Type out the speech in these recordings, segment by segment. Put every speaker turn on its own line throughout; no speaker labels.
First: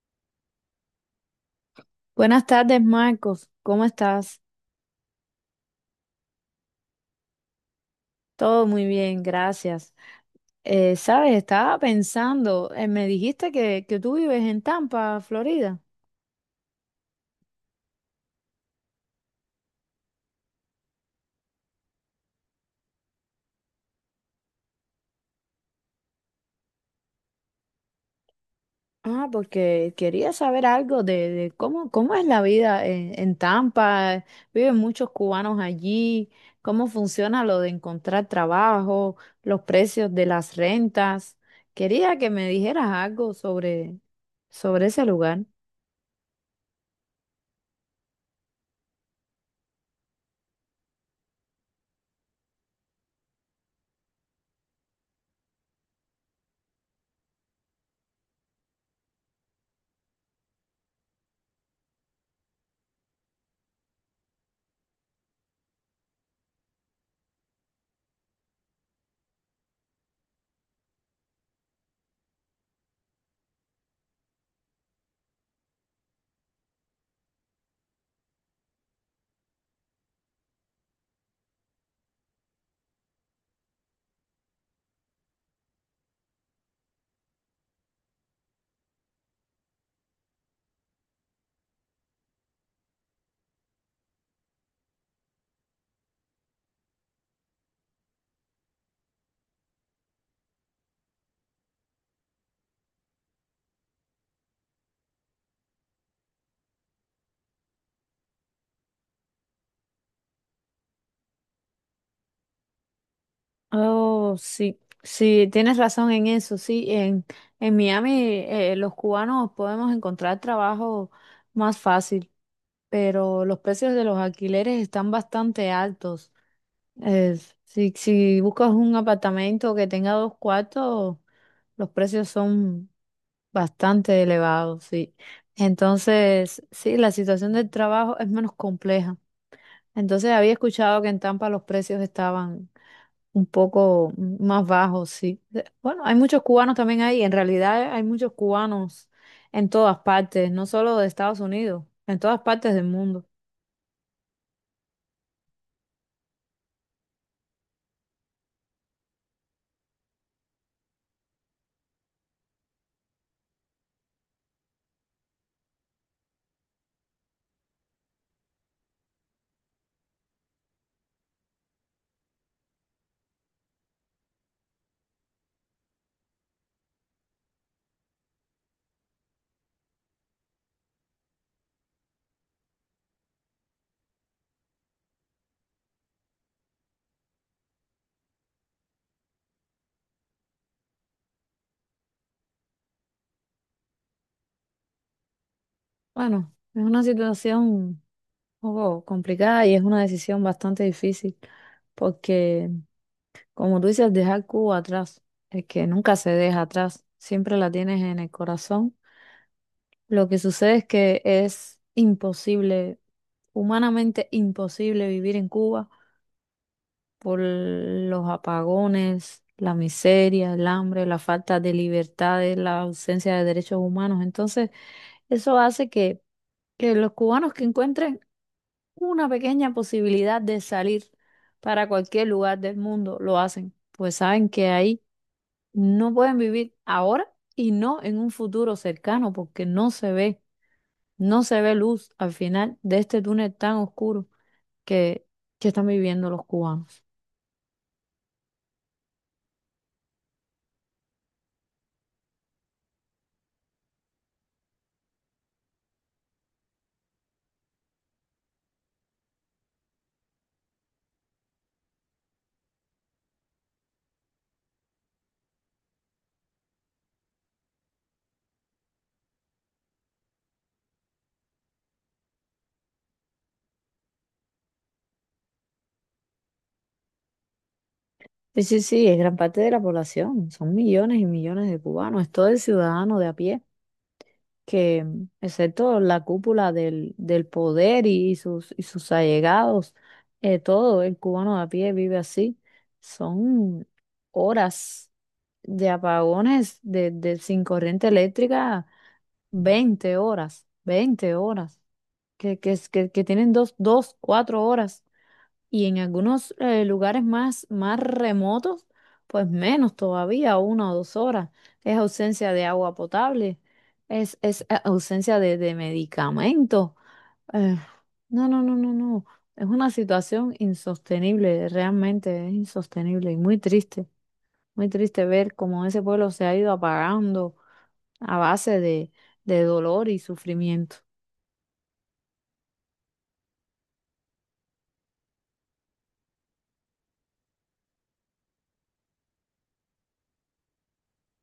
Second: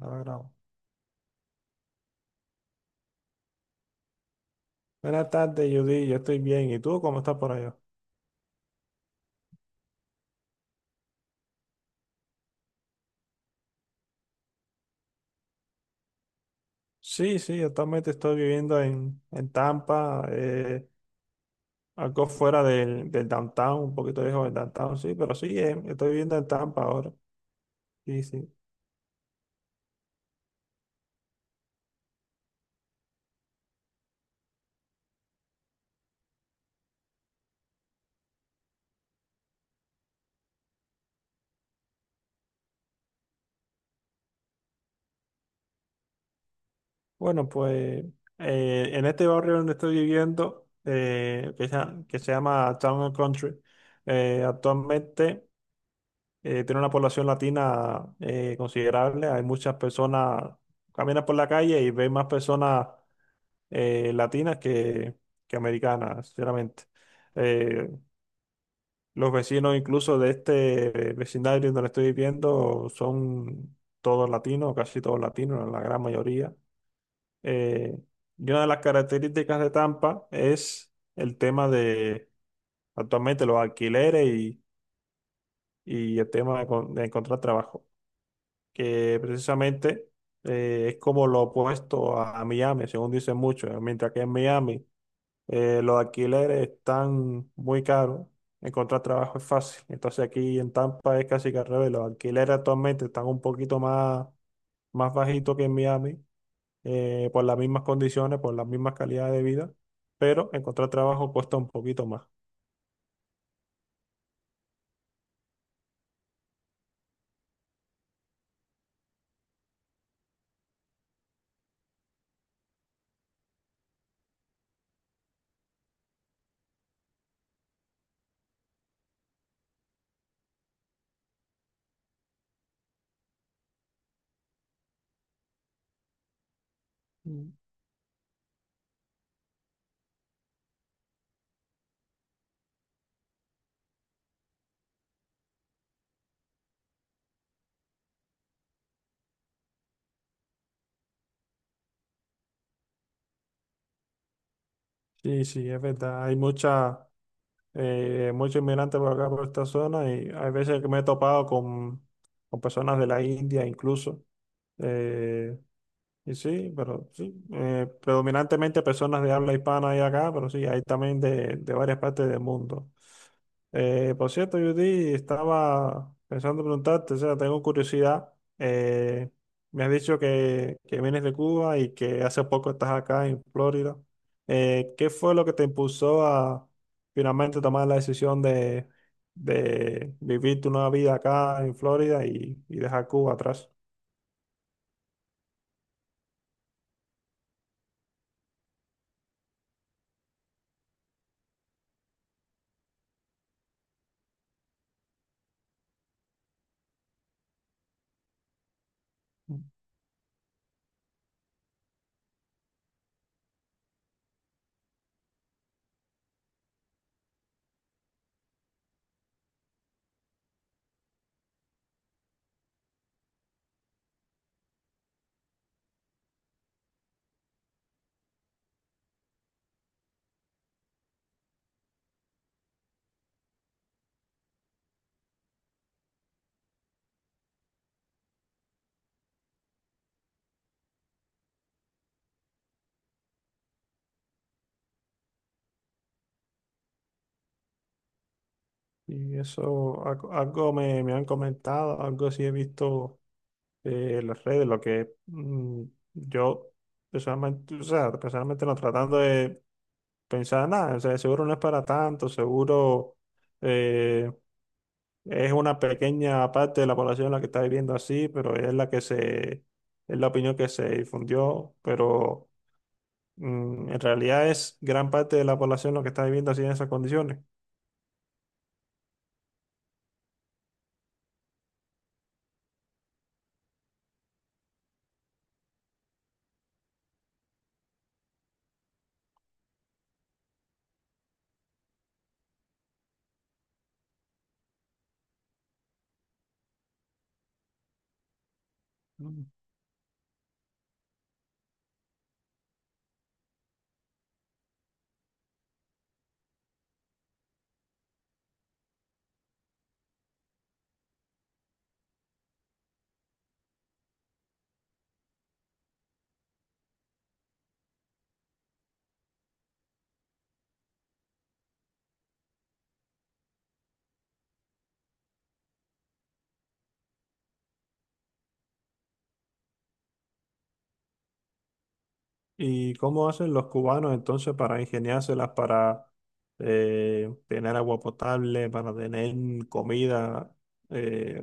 Ahora grabo.
Buenas tardes, Marcos. ¿Cómo estás?
Buenas tardes, Judy. Yo estoy bien. ¿Y tú cómo estás por allá?
Todo muy bien, gracias. Sabes, estaba pensando, me dijiste que tú vives en Tampa, Florida.
Sí, sí, actualmente estoy viviendo en Tampa, algo fuera del downtown, un poquito lejos del downtown, sí, pero sí, estoy viviendo en Tampa ahora. Sí, sí.
Ah, porque quería saber algo de cómo, cómo es la vida en Tampa. Viven muchos cubanos allí. ¿Cómo funciona lo de encontrar trabajo, los precios de las rentas? Quería que me dijeras algo sobre ese lugar.
Bueno, pues en este barrio donde estoy viviendo, que se llama Town and Country, actualmente tiene una población latina considerable. Hay muchas personas, caminas por la calle y ves más personas latinas que americanas, sinceramente. Eh, los vecinos incluso de este vecindario donde estoy viviendo son todos latinos, casi todos latinos, la gran mayoría. Eh, y una de las características de Tampa es el tema de actualmente los alquileres y el tema de encontrar trabajo, que precisamente es como lo opuesto a Miami, según dicen muchos, mientras que en Miami los alquileres están muy caros. Encontrar trabajo es fácil. Entonces aquí en Tampa es casi que al revés. Los alquileres actualmente están un más bajitos que en Miami, por las mismas condiciones, por las mismas calidades de vida, pero encontrar trabajo cuesta un poquito más.
Oh, sí, sí, tienes razón en eso, sí, en Miami los cubanos podemos encontrar trabajo más fácil, pero los precios de los alquileres están bastante altos. Es si buscas un apartamento que tenga dos cuartos, los precios son bastante elevados, sí. Entonces, sí, la situación
Mm.
del trabajo es menos compleja. Entonces, había escuchado que en Tampa los precios estaban un poco más bajo, sí. Bueno, hay muchos cubanos también ahí. En realidad hay muchos cubanos en todas partes, no solo de Estados Unidos, en todas partes del mundo.
Sí, sí, es verdad. Hay muchos inmigrantes por acá, por esta zona, y hay veces que me he topado con personas de la India incluso. eh, Y sí, pero sí, predominantemente personas de habla hispana hay acá, pero sí, hay también de varias partes del mundo. Por cierto, Judy, estaba pensando preguntarte, o sea, tengo curiosidad. eh, Me has dicho que vienes de Cuba y que hace poco estás acá en Florida. ¿Qué fue lo que te impulsó a finalmente tomar la decisión de vivir tu nueva vida acá en Florida y dejar Cuba atrás?
Bueno, es una situación un poco complicada y es una decisión bastante difícil, porque como tú dices, dejar Cuba atrás, es que nunca se deja atrás, siempre la tienes en el corazón. Lo que sucede es que es imposible, humanamente imposible vivir en Cuba por los apagones, la miseria, el hambre, la falta de libertades, la ausencia de derechos humanos. Entonces, eso hace que los cubanos que encuentren una pequeña posibilidad de salir para cualquier lugar del mundo, lo hacen, pues saben que ahí no pueden vivir ahora y no en un futuro cercano, porque no se ve, no se ve luz al final de este túnel tan oscuro que, que están viviendo los cubanos.
Y eso, algo me han comentado, algo sí he visto en las redes, lo que yo personalmente, o sea, personalmente no tratando de pensar nada, o sea, seguro no es para tanto, seguro eh, es una pequeña parte de la población la que está viviendo así, pero es es la opinión que se difundió, pero en realidad es gran parte de la población la que está viviendo así en esas condiciones.
Sí, sí, sí, es gran parte de la población, son millones y millones de cubanos, es todo el ciudadano de a pie, que mm, excepto la cúpula del poder y y sus allegados, todo el cubano de a pie vive así. Son horas de apagones de sin corriente eléctrica, 20 horas, 20 horas, que tienen dos, dos, 4 horas y en algunos lugares más, más remotos, pues menos todavía, una o dos horas. Es ausencia de agua potable, es ausencia de medicamentos. Eh, no, no, no, no, no. Es una situación insostenible, realmente es insostenible y muy triste ver cómo ese pueblo se ha ido apagando a base de dolor y sufrimiento.
¿Y cómo hacen los cubanos entonces para ingeniárselas, para tener agua potable, para tener comida? Eh,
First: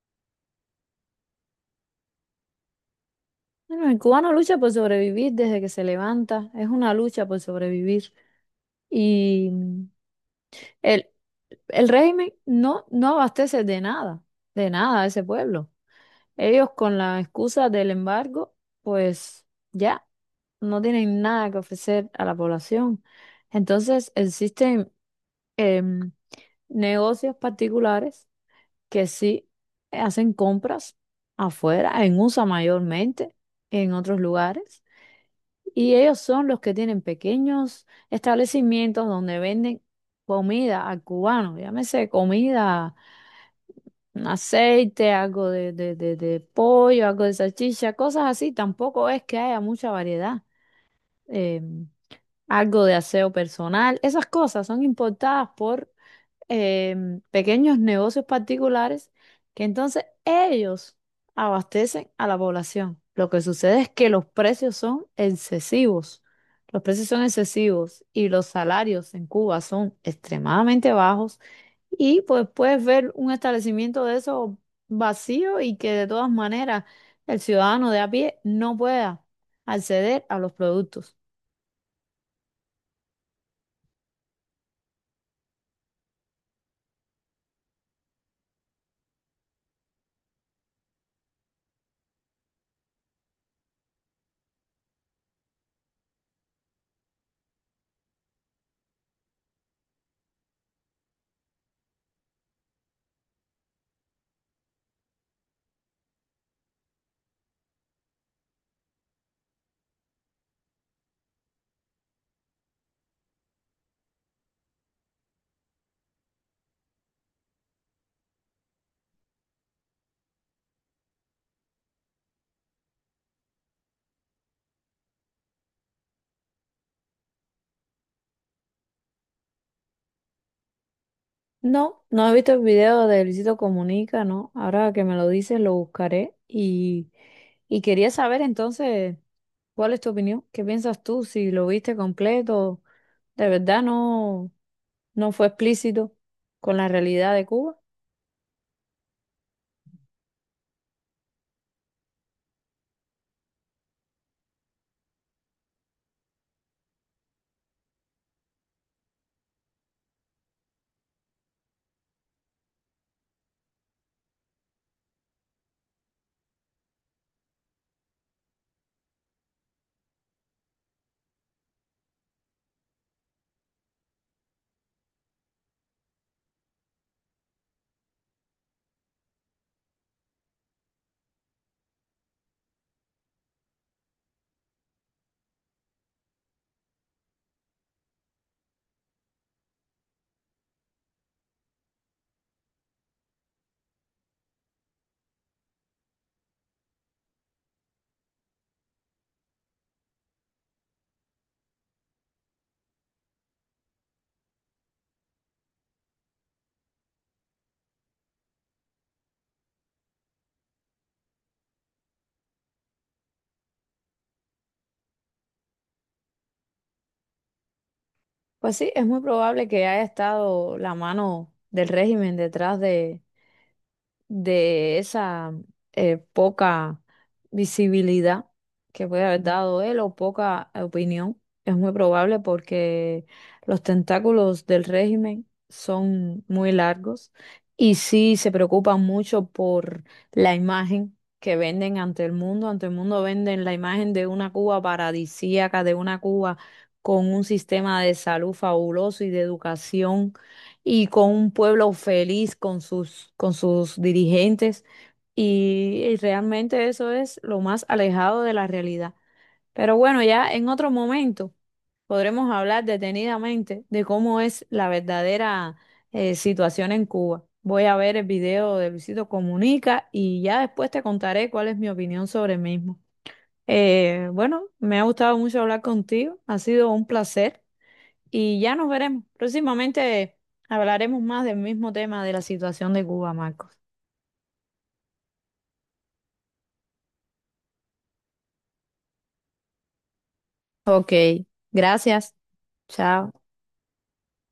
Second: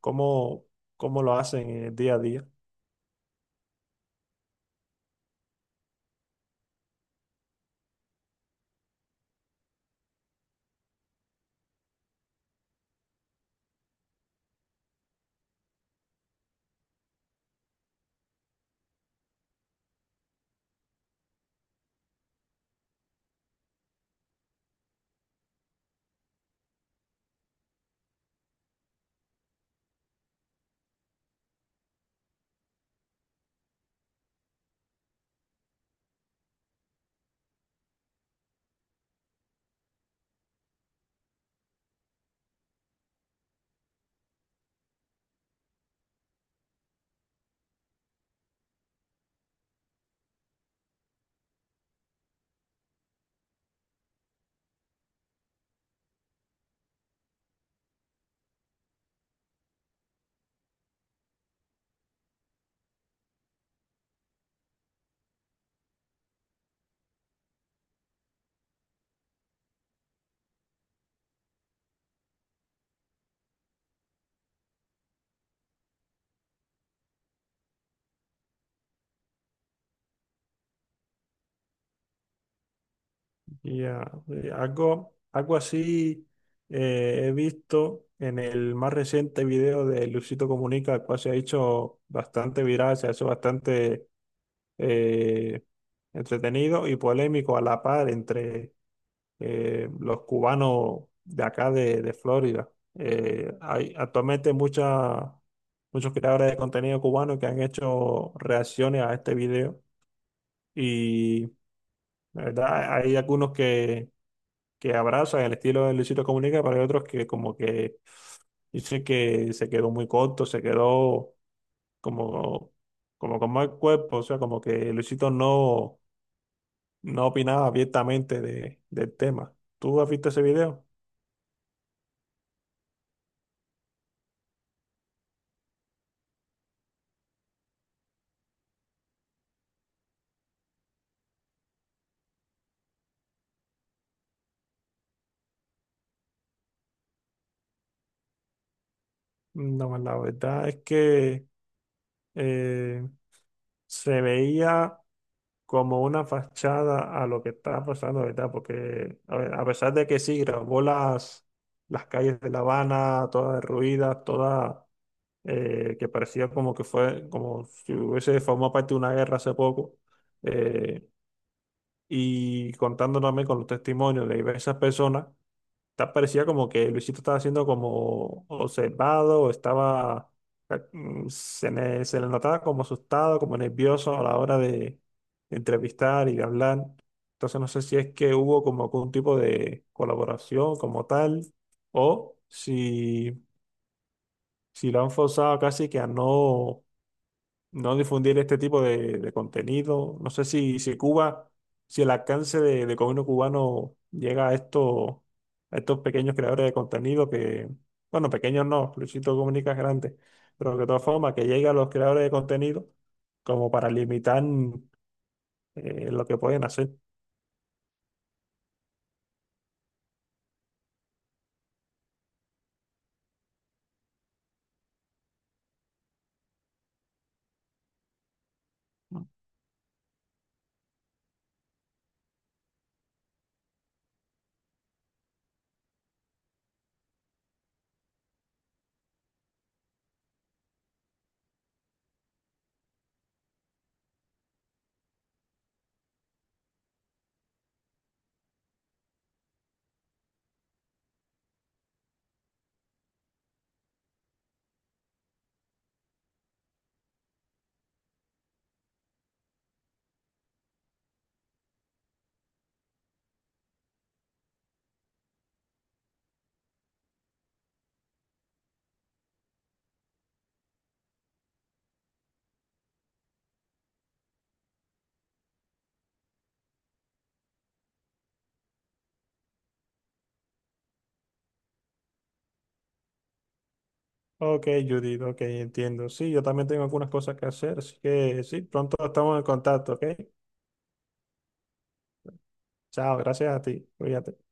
¿cómo, cómo lo hacen en el día a día?
Bueno, el cubano lucha por sobrevivir desde que se levanta, es una lucha por sobrevivir. Y el, el régimen no abastece de nada a ese pueblo. Ellos con la excusa del embargo, pues ya no tienen nada que ofrecer a la población. Entonces existen em, negocios particulares que sí hacen compras afuera, en USA mayormente, en otros lugares. Y ellos son los que tienen pequeños establecimientos donde venden comida al cubano, llámese comida, un aceite, algo de pollo, algo de salchicha, cosas así. Tampoco es que haya mucha variedad. Eh, Algo de aseo personal, esas cosas son importadas por pequeños negocios particulares que entonces ellos abastecen a la población. Lo que sucede es que los precios son excesivos. Los precios son excesivos y los salarios en Cuba son extremadamente bajos. Y pues puedes ver un establecimiento de eso vacío y que de todas maneras el ciudadano de a pie no pueda acceder a los productos.
Ya, algo, algo así he visto en el más reciente video de Luisito Comunica, el cual se ha hecho bastante viral, se ha hecho bastante eh, entretenido y polémico a la par entre los cubanos de acá de Florida. Hay actualmente muchas muchos creadores de contenido cubano que han hecho reacciones a este video y la verdad hay algunos que abrazan el estilo de Luisito Comunica, pero hay otros que como que dicen que se quedó muy corto, se quedó como, como con mal cuerpo, o sea, como que Luisito no opinaba abiertamente del tema. ¿Tú has visto ese video?
No, no he visto el video de Luisito Comunica, ¿no? Ahora que me lo dices, lo buscaré y quería saber entonces cuál es tu opinión, qué piensas tú, si lo viste completo, de verdad no, no fue explícito con la realidad de Cuba.
No, la verdad es que eh, se veía como una fachada a lo que estaba pasando, ¿verdad? Porque a ver, a pesar de que sí, grabó las calles de La Habana, todas derruidas, todas, que parecía como que fue, como si hubiese formado parte de una guerra hace poco, eh, y contando también con los testimonios de diversas personas parecía como que Luisito estaba siendo como observado o estaba, se le notaba como asustado, como nervioso a la hora de entrevistar y de hablar. Entonces no sé si es que hubo como algún tipo de colaboración como tal o si, si lo han forzado casi que a no difundir este tipo de contenido. No sé si Cuba, si el alcance de gobierno cubano llega a estos pequeños creadores de contenido que, bueno, pequeños no, Luisito Comunica es grande, pero que de todas formas que llegue a los creadores de contenido como para limitar lo que pueden hacer.
Pues sí, es muy probable que haya estado la mano del régimen detrás de esa poca visibilidad que puede haber dado él o poca opinión. Es muy probable porque los tentáculos del régimen son muy largos y sí se preocupan mucho por la imagen que venden ante el mundo. Ante el mundo venden la imagen de una Cuba paradisíaca, de una Cuba con un sistema de salud fabuloso y de educación y con un pueblo feliz con sus dirigentes. Y realmente eso es lo más alejado de la realidad. Pero bueno, ya en otro momento podremos hablar detenidamente de cómo es la verdadera situación en Cuba. Voy a ver el video de Luisito Comunica y ya después te contaré cuál es mi opinión sobre el mismo. Bueno, me ha gustado mucho hablar contigo, ha sido un placer. Y ya nos veremos. Próximamente hablaremos más del mismo tema de la situación de Cuba, Marcos.
Ok, Judith, ok, entiendo. Sí, yo también tengo algunas cosas que hacer, así que sí, pronto estamos en contacto, ¿ok?
Ok, gracias.
Chao,
Chao.
gracias a ti. Cuídate.